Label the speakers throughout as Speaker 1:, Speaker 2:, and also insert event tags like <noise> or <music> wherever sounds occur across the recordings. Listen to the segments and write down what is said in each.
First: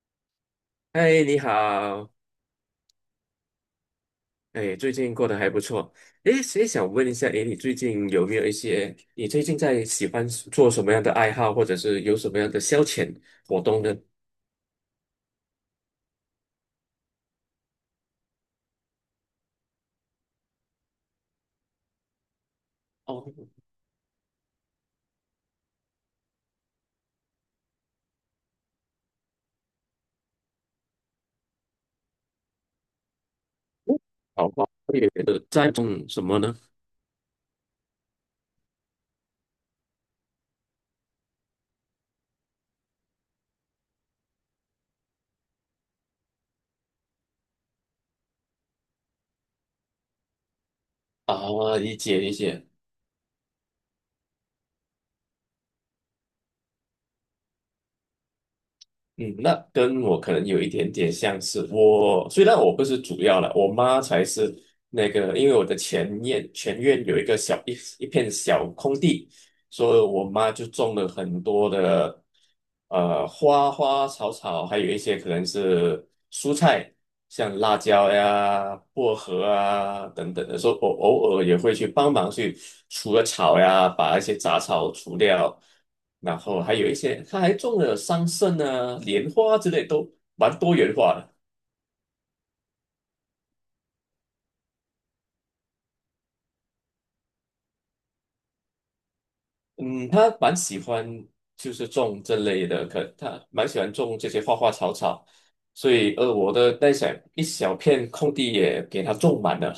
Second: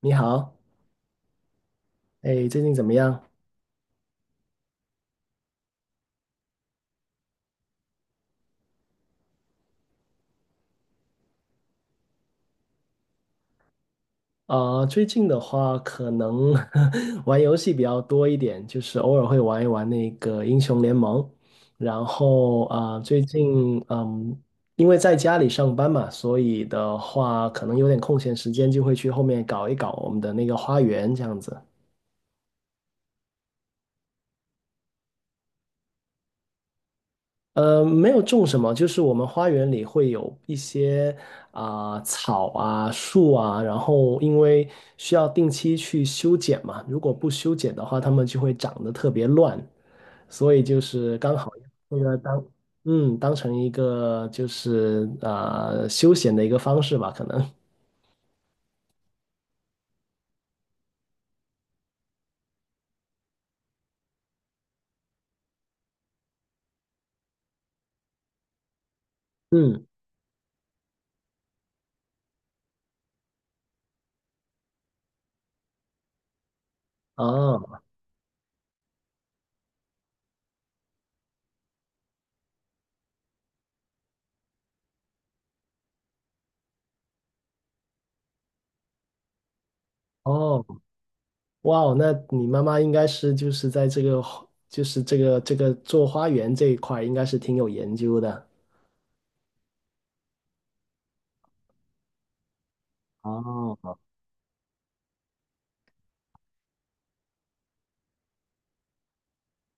Speaker 1: 你好，
Speaker 2: 嗨，你好。
Speaker 1: 哎，最近怎么样？
Speaker 2: 哎，最近过得还不错。哎，所以想问一下，哎，你最近有没有一些，你最近在喜欢做什么样的爱好，或者是有什么样的消遣活动呢？
Speaker 1: 最近的话，可能 <laughs> 玩游戏比较多一点，就是偶尔会玩一玩那个英雄联盟。然后最
Speaker 2: 哦，
Speaker 1: 近因为在家里上班嘛，所以的话，可能有点空闲时间，就会去后面搞一搞我们的那个花园这样子。
Speaker 2: 好吧，也在种什么呢？
Speaker 1: 没有种什么，就是我们花园里会有一些草啊、树啊，然后因为需要定期去修剪嘛，如果不修剪的话，它们就会长得特别乱，所以就是刚好
Speaker 2: 啊，理
Speaker 1: 那个
Speaker 2: 解理
Speaker 1: 当
Speaker 2: 解。
Speaker 1: 当成一个就是休闲的一个方式吧，可能。
Speaker 2: 嗯，那跟我可能有一点点相似。虽然我不是主要了，我妈才是那个。因为我的前院有一个一片小空地，
Speaker 1: 嗯。
Speaker 2: 所以我妈就种了很多的花花草草，还有一些可能是蔬菜，像辣
Speaker 1: 哦。
Speaker 2: 椒呀、薄荷啊等等的。所以我偶尔也会去帮忙去除了草呀，把一些杂草除掉。然后还有一些，他还种了桑葚啊、莲花之类，都蛮
Speaker 1: 哦。
Speaker 2: 多元化的。
Speaker 1: 哇哦，那你妈妈应该是就是在这个做花园这一块儿应该是挺有研究的。
Speaker 2: 嗯，他蛮喜欢就是种这类的，可他蛮喜欢
Speaker 1: 哦，
Speaker 2: 种这些花花草草，所以我的一小片空地也给他种满了。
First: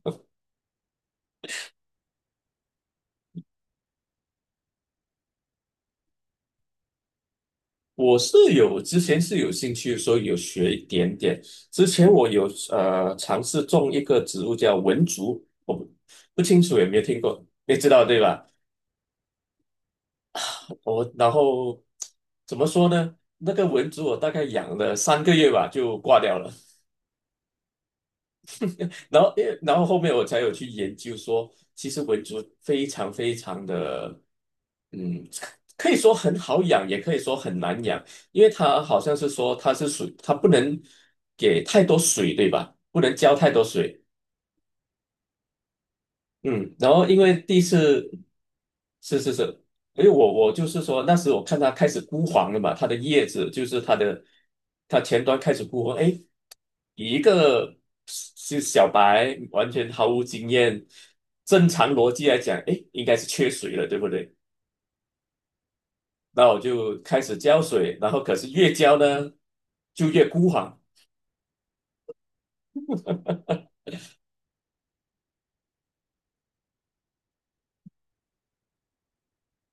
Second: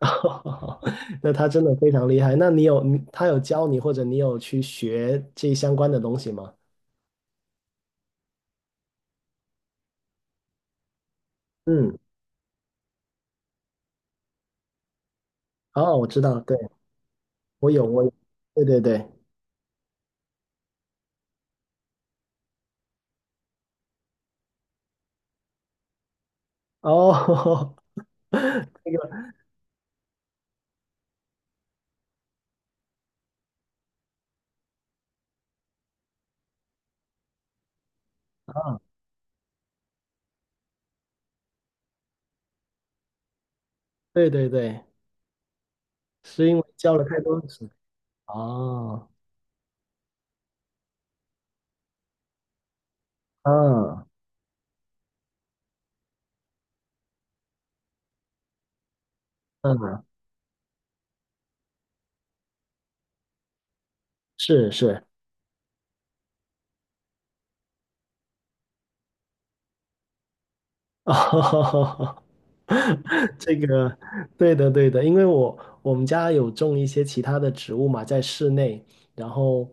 Speaker 1: <laughs> 那他真的非常厉害。那你有你他有教你，或者你有去学这相关的东西吗？
Speaker 2: 我是有之前是有兴趣，所以有学一点点。之
Speaker 1: 嗯。
Speaker 2: 前我有尝试种一个植物叫文竹，我不
Speaker 1: 哦，我知道，
Speaker 2: 不
Speaker 1: 对，
Speaker 2: 清楚有没有听过，
Speaker 1: 我
Speaker 2: 你
Speaker 1: 有，
Speaker 2: 知
Speaker 1: 我
Speaker 2: 道
Speaker 1: 有，
Speaker 2: 对吧？
Speaker 1: 对对对。
Speaker 2: 我然后怎么说呢？那个蚊子我大概养了3个月吧，就挂掉了。
Speaker 1: 哦，<laughs>
Speaker 2: <laughs> 然后，然后后面我才有去研究说，其实蚊子非常非常的，嗯，可以说很好养，也可以说很难养，因为
Speaker 1: 啊，
Speaker 2: 它好像是说它是属，它不能给太多水，对吧？不能浇太多水。
Speaker 1: 对对对，是因为
Speaker 2: 嗯，然
Speaker 1: 教了
Speaker 2: 后因
Speaker 1: 太多
Speaker 2: 为第一
Speaker 1: 次。
Speaker 2: 次
Speaker 1: 哦，
Speaker 2: 是是是。因为我就是说那时我看它开始枯黄了嘛，它的叶子就是它
Speaker 1: 嗯
Speaker 2: 的它前端开始枯黄。哎，以一个是小白完全
Speaker 1: 嗯，
Speaker 2: 毫无经验，正常逻辑来讲，哎，应该是缺水了，对不对？
Speaker 1: 是是。
Speaker 2: 那我就开始浇水，然后可是越浇呢就越枯黄。
Speaker 1: 哦，<laughs> 这个对的对的，因为我们家有种一些其他的植物嘛，在室内，然后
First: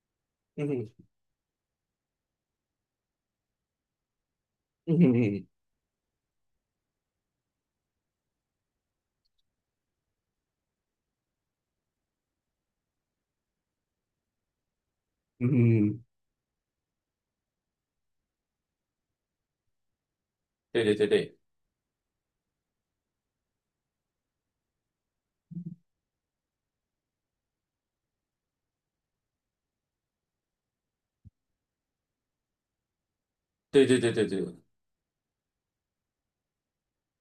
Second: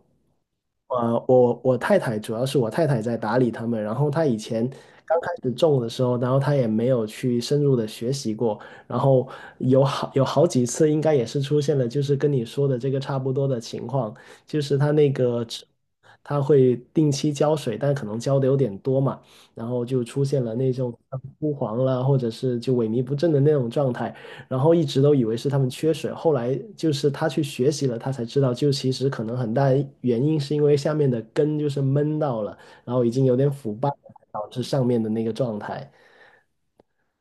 Speaker 2: 嗯哼，
Speaker 1: 我太太主要是我太太在打理它们，然后她以前
Speaker 2: 嗯哼，嗯
Speaker 1: 刚开
Speaker 2: 哼，
Speaker 1: 始种的时候，然后她也没有去深入的学习过，然后有好几次应该也是出现了，就是跟你说的这个差不多的情况，就是它那个
Speaker 2: 嗯
Speaker 1: 植
Speaker 2: 哼。
Speaker 1: 它会定期浇水，但可能浇的有点多嘛。然后就出现了那
Speaker 2: 对
Speaker 1: 种
Speaker 2: 对对对
Speaker 1: 枯黄了，或者是就萎靡不振的那种状态，然后一直都以为是他们缺水，后来就是他去学习了，他才知道，就其实可能很大原因是因为下面的根就是闷到了，然后已经有点腐
Speaker 2: 对
Speaker 1: 败了，
Speaker 2: 对对对对。
Speaker 1: 导致上面的那个状态。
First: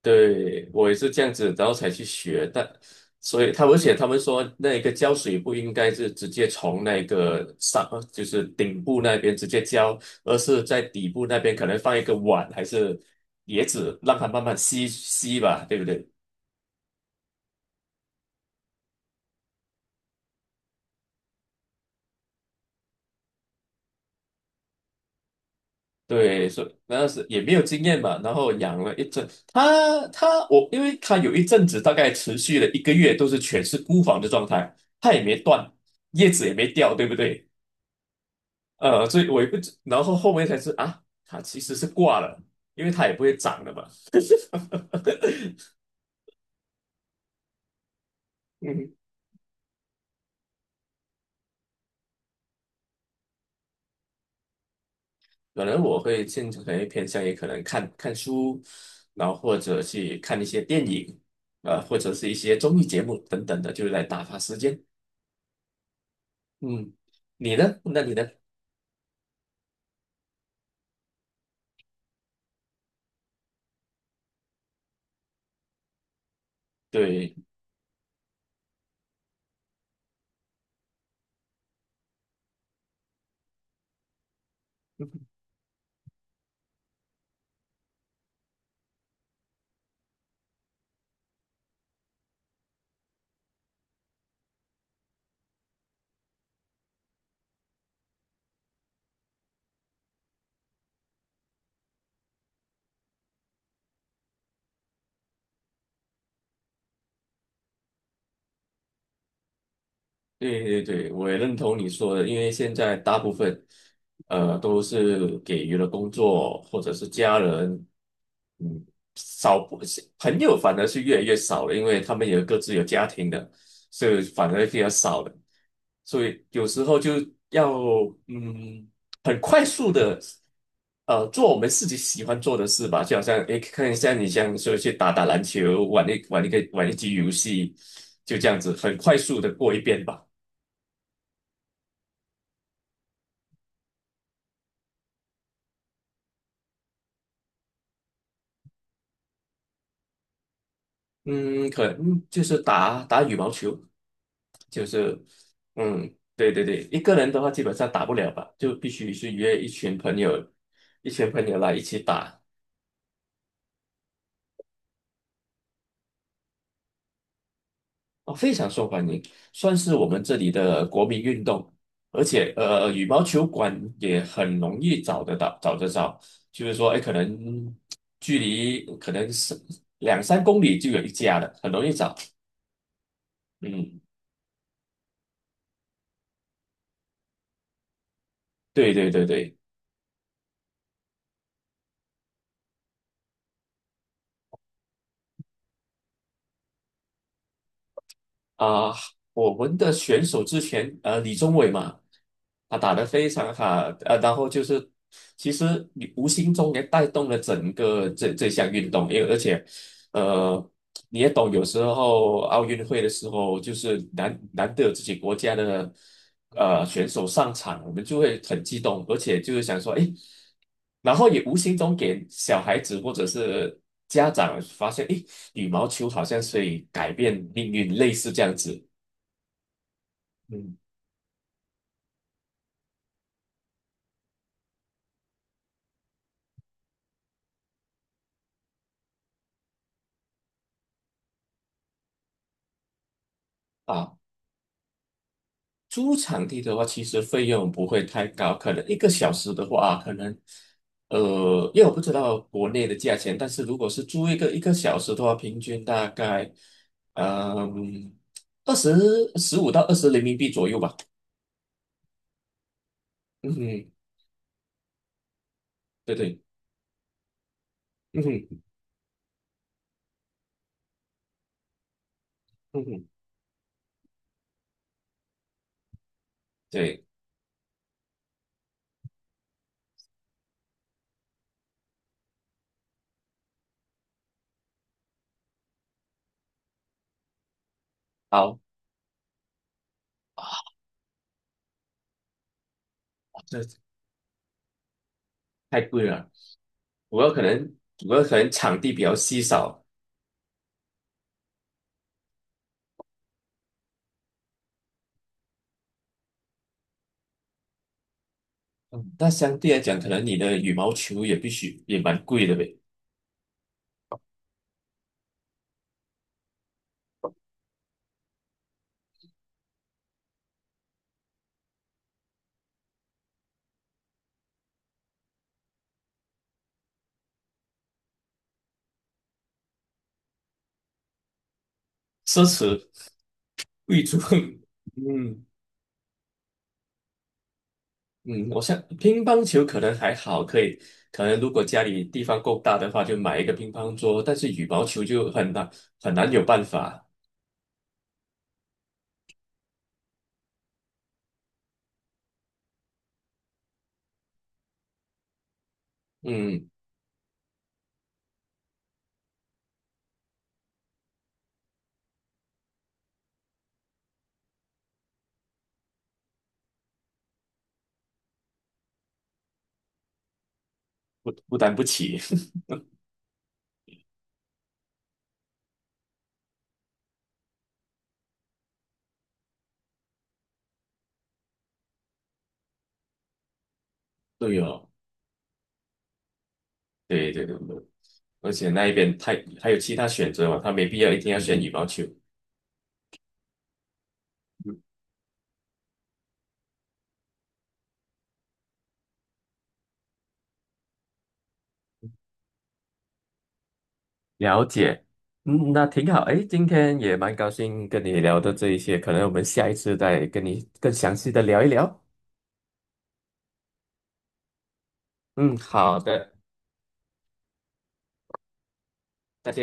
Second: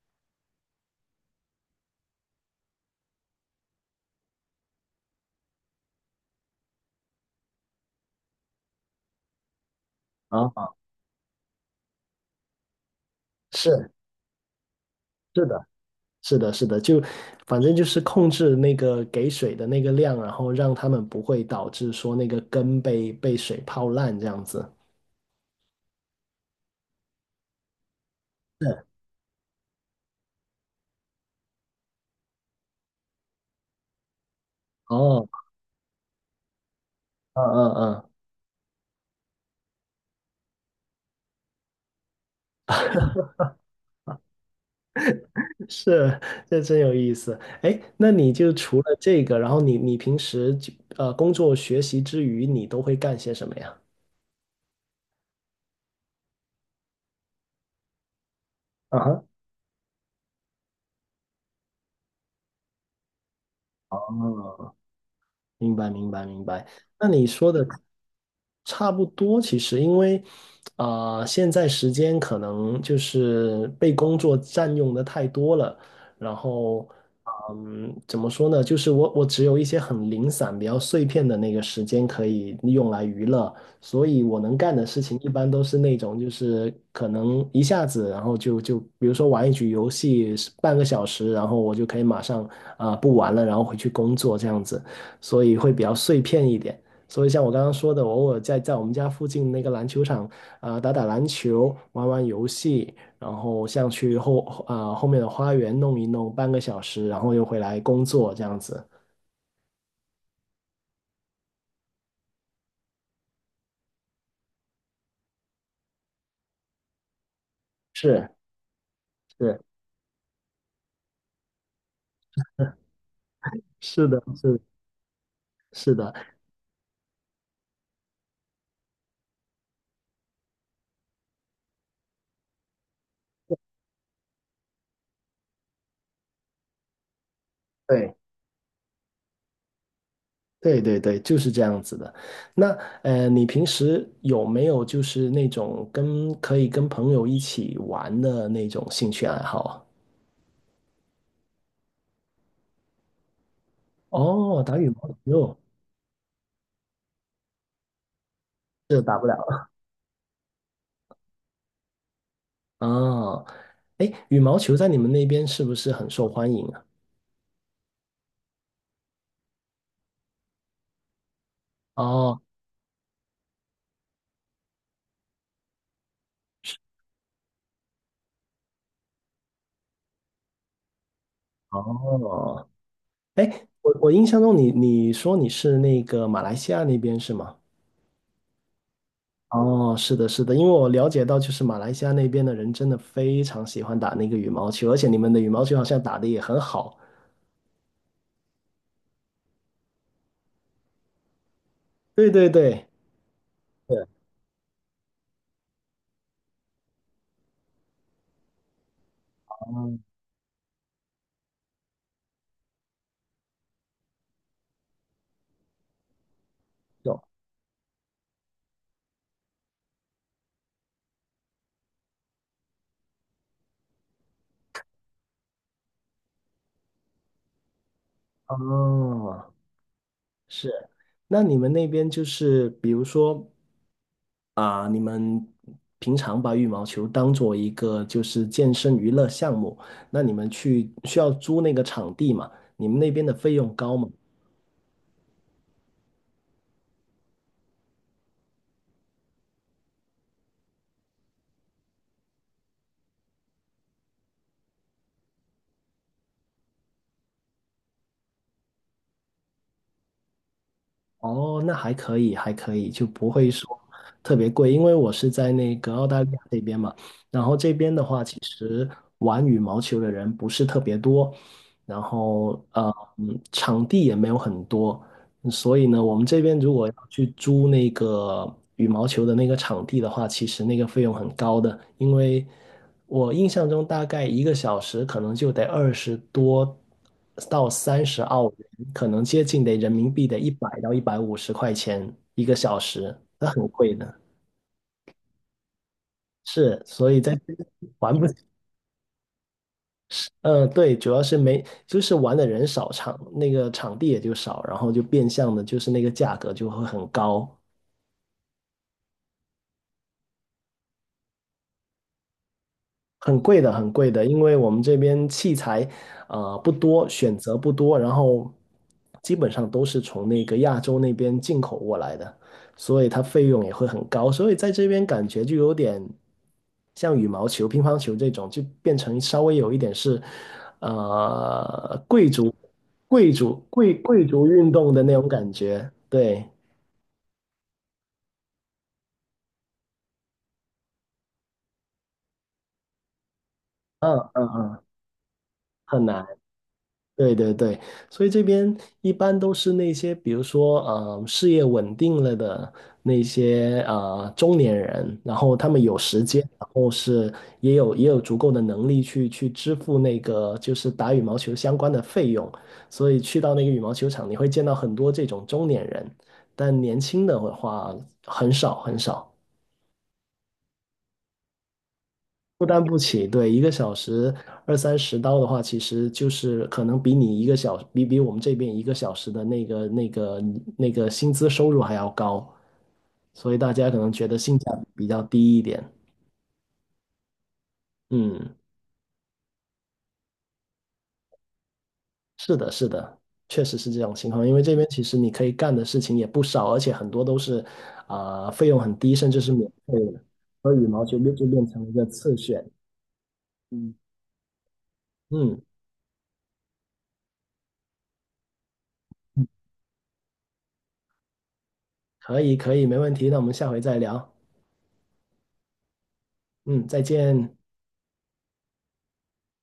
Speaker 2: 对，我也是这样子，然后才去学的。所以他们写，他们说那个浇水不应该是直接从那个上，就是顶部那边直接浇，而是
Speaker 1: 啊，
Speaker 2: 在底部那边可能放一个碗还是碟
Speaker 1: 是。
Speaker 2: 子，让它慢慢吸吸
Speaker 1: 是的，
Speaker 2: 吧，对不对？
Speaker 1: 是的，是的，就反正就是控制那个给水的那个量，然后让他们不会导致说那个根被水泡烂这样子。
Speaker 2: 对，所以那是也没有经验嘛，然后养
Speaker 1: 是。
Speaker 2: 了一阵，我，因为他有一阵子大概持续了1个月都是全是孤房的状态。它也
Speaker 1: 哦，
Speaker 2: 没断，叶子也没掉，对不
Speaker 1: 嗯
Speaker 2: 对？
Speaker 1: 嗯嗯。
Speaker 2: 所以我也不知，然后后面才知啊，他其实是挂了，因为他也不会长的嘛。<laughs>
Speaker 1: 是，这真有意思。哎，那你就除
Speaker 2: 嗯，
Speaker 1: 了这个，然后你平时就工作学习之余，你都会干些什么呀？
Speaker 2: 可能我会现可能偏向于可能看看书，
Speaker 1: 啊
Speaker 2: 然后或者去看一些电影，或者是一些综艺节目等等的，就是来打发时
Speaker 1: 哈。
Speaker 2: 间。
Speaker 1: 明白，明白，明白。
Speaker 2: 嗯，
Speaker 1: 那你说
Speaker 2: 你
Speaker 1: 的
Speaker 2: 呢？那你呢？
Speaker 1: 差不多，其实因为，啊，现在时间可能就是被工作占用的太多了，然后，
Speaker 2: 对。
Speaker 1: 怎么说呢？就是我只有一些很零散、比较碎片的那个时间可以用来娱乐，所以我能干的事情一般都是那种，就是可能一下子，然后就比如说玩一局游戏半个小时，然后我就可以马上不玩了，然后回去工作这样子。所以会比较碎片一点。所以像我刚刚说的，我偶尔在我们家附近那个篮球场打打篮球，玩玩游戏，然后像去后面的花园弄一弄半个小时，然后又回来工作这样子。
Speaker 2: 对对对，我也认同你说的，因为现在大部分，都是给予了工作或者是家人。
Speaker 1: 是
Speaker 2: 嗯，
Speaker 1: 是。
Speaker 2: 不是朋友反而是越来越少了，因为他们也各自有
Speaker 1: <laughs>
Speaker 2: 家庭的，
Speaker 1: 是
Speaker 2: 所
Speaker 1: 的，
Speaker 2: 以反
Speaker 1: 是
Speaker 2: 而比较少了。
Speaker 1: 是的，
Speaker 2: 所以有时候就要，嗯，很快速的，做我们自己喜欢做的事吧。就好像诶，看一下你像说去打打篮球，玩一局游戏，
Speaker 1: 对
Speaker 2: 就这样子很快速的过一遍吧。
Speaker 1: 对对对，就是这样子的。那你平时有没有就是那种可以跟朋友一起玩的那种兴趣爱好啊？
Speaker 2: 嗯，可能嗯就是打打羽毛球。
Speaker 1: 哦，打
Speaker 2: 就
Speaker 1: 羽毛
Speaker 2: 是，
Speaker 1: 球，
Speaker 2: 嗯，对对对，一个人的话基本上打不了吧，就必
Speaker 1: 这
Speaker 2: 须
Speaker 1: 打不
Speaker 2: 是
Speaker 1: 了。
Speaker 2: 约一群朋友，一群朋友来一起打。
Speaker 1: 哦，哎，羽毛球在你们那边是不是很受欢迎啊？
Speaker 2: 哦，非常受欢迎，算是我们这里的国民运动。而
Speaker 1: 哦。
Speaker 2: 且羽毛球馆也很容易找得到，找得着。就是说，哎，可能距离可能是两三公里就有一家了，很容易找。
Speaker 1: 哦，哎，我
Speaker 2: 嗯，
Speaker 1: 我印象中你说你是那个马来西亚那边是吗？
Speaker 2: 对对对对。
Speaker 1: 哦，是的，是的，因为我了解到就是马来西亚那边的人真的非常喜欢打那个羽毛球，而且你们的羽毛球好像打得也很好。
Speaker 2: 啊、我们的选手之前李宗伟嘛，
Speaker 1: 对对
Speaker 2: 他
Speaker 1: 对，
Speaker 2: 打得非常好。
Speaker 1: 对。
Speaker 2: 然后就是其实你无形中也带动了整个这项运动。因为而且
Speaker 1: 哦，
Speaker 2: 呃你也懂，有时候奥运会的时候就是难得有自己国家的选
Speaker 1: 有。
Speaker 2: 手上场，我们就会很激动，而且就是想说，诶。然后也无形中给小孩子或者是家长发现，诶，羽毛球好像是以改变命运，类似这样子。
Speaker 1: 哦。
Speaker 2: 嗯
Speaker 1: 是，那你们那边就是比如说啊，你们平常把羽毛球当做一个就是健身娱乐项目，那你们去需要租那个场地嘛？你们那边的费用高吗？
Speaker 2: 啊，租场地的话，其实费用不会太高，可能一个小时的话，啊可能呃，因为我不知道国内的价钱，但是如果是租一个小时的话，平均大概嗯二十15到20人民币左右吧。
Speaker 1: 哦，那还可以，还可以，就不会
Speaker 2: 嗯
Speaker 1: 说
Speaker 2: 哼。
Speaker 1: 特别贵，因为我是在那个澳
Speaker 2: 对
Speaker 1: 大利亚
Speaker 2: 对。
Speaker 1: 这边嘛，然后这边的
Speaker 2: 嗯
Speaker 1: 话，其
Speaker 2: 哼。
Speaker 1: 实玩羽毛球的人不是特别多，然后
Speaker 2: 嗯哼。
Speaker 1: 场地也没有很多。所以呢，我们这边如果要
Speaker 2: 对。
Speaker 1: 去租那个羽毛球的那个场地的话，其实那个费用很高的，因为我印象中大概一个小时可能就得二十多到三十澳
Speaker 2: 好，
Speaker 1: 元，可能接近得人民币得100到150块钱一个小时，那很
Speaker 2: 这
Speaker 1: 贵的。
Speaker 2: 太贵了。
Speaker 1: 是，所以
Speaker 2: 我有
Speaker 1: 在
Speaker 2: 可
Speaker 1: 这边
Speaker 2: 能，我
Speaker 1: 玩
Speaker 2: 有
Speaker 1: 不，
Speaker 2: 可能场地比较稀少。
Speaker 1: 对，主要是没，就是玩的人少，那个场地也就少，然后就变相的，就是那个价格就会很高。
Speaker 2: 嗯，那相对来讲，可能你的羽毛球也必须也蛮贵的呗。
Speaker 1: 很贵的，很贵的，因为我们这边器材不多，选择不多，然后基本上都是从那个亚洲那边进口过来的，所以它费用也会很高，所以在这边感觉就有点像羽毛球、乒乓球这种，就变成稍微有一点是贵
Speaker 2: 奢
Speaker 1: 族、
Speaker 2: 侈
Speaker 1: 贵族、贵
Speaker 2: 贵族。
Speaker 1: 贵族
Speaker 2: <laughs>
Speaker 1: 运动的那种
Speaker 2: 嗯，
Speaker 1: 感觉，对，
Speaker 2: 嗯，我想乒乓球可能还好，可以，可能如果家里地方够大的话，就买一个乒乓
Speaker 1: 嗯
Speaker 2: 桌，但
Speaker 1: 嗯
Speaker 2: 是羽
Speaker 1: 嗯，
Speaker 2: 毛球就很难，
Speaker 1: 很
Speaker 2: 很
Speaker 1: 难。
Speaker 2: 难有办法。
Speaker 1: 对对对，所以这边一般都是那些，比如说，事业稳定了的那些中年人，然后他们有时间，然
Speaker 2: 嗯，
Speaker 1: 后是也有足够的能力去支付那个就是打羽毛球相关的费用，所以去到那个羽毛球场，你会见到很多这种中年人，但年轻的话很少很少。
Speaker 2: 负担不起。
Speaker 1: 负担不起，对，一个小时二三十刀的话，其实就是可能比你一个小，比我们这边一个小时的那个薪资收入还要高，所以大家可能觉得
Speaker 2: <laughs>
Speaker 1: 性
Speaker 2: 对
Speaker 1: 价
Speaker 2: 哦，
Speaker 1: 比比较低一点。
Speaker 2: 对对对对，而
Speaker 1: 嗯，
Speaker 2: 且那一边太还有其他选择嘛，他没必要一定要选羽毛球。
Speaker 1: 是的，是的，确实是这种情况，因为这边其实你可以干的事情也不少，而且很多都是费用很低，甚至是免费的，所以羽毛球就变成了一个次选。嗯
Speaker 2: 了解。
Speaker 1: 嗯，
Speaker 2: 嗯，那挺好。诶，今天也蛮高兴跟你聊的这一些，可能我们下一次再跟你更详细的聊一聊。
Speaker 1: 可以可以，没问题，那我们下回再聊。
Speaker 2: 嗯，好的，
Speaker 1: 嗯，再见。
Speaker 2: 再见。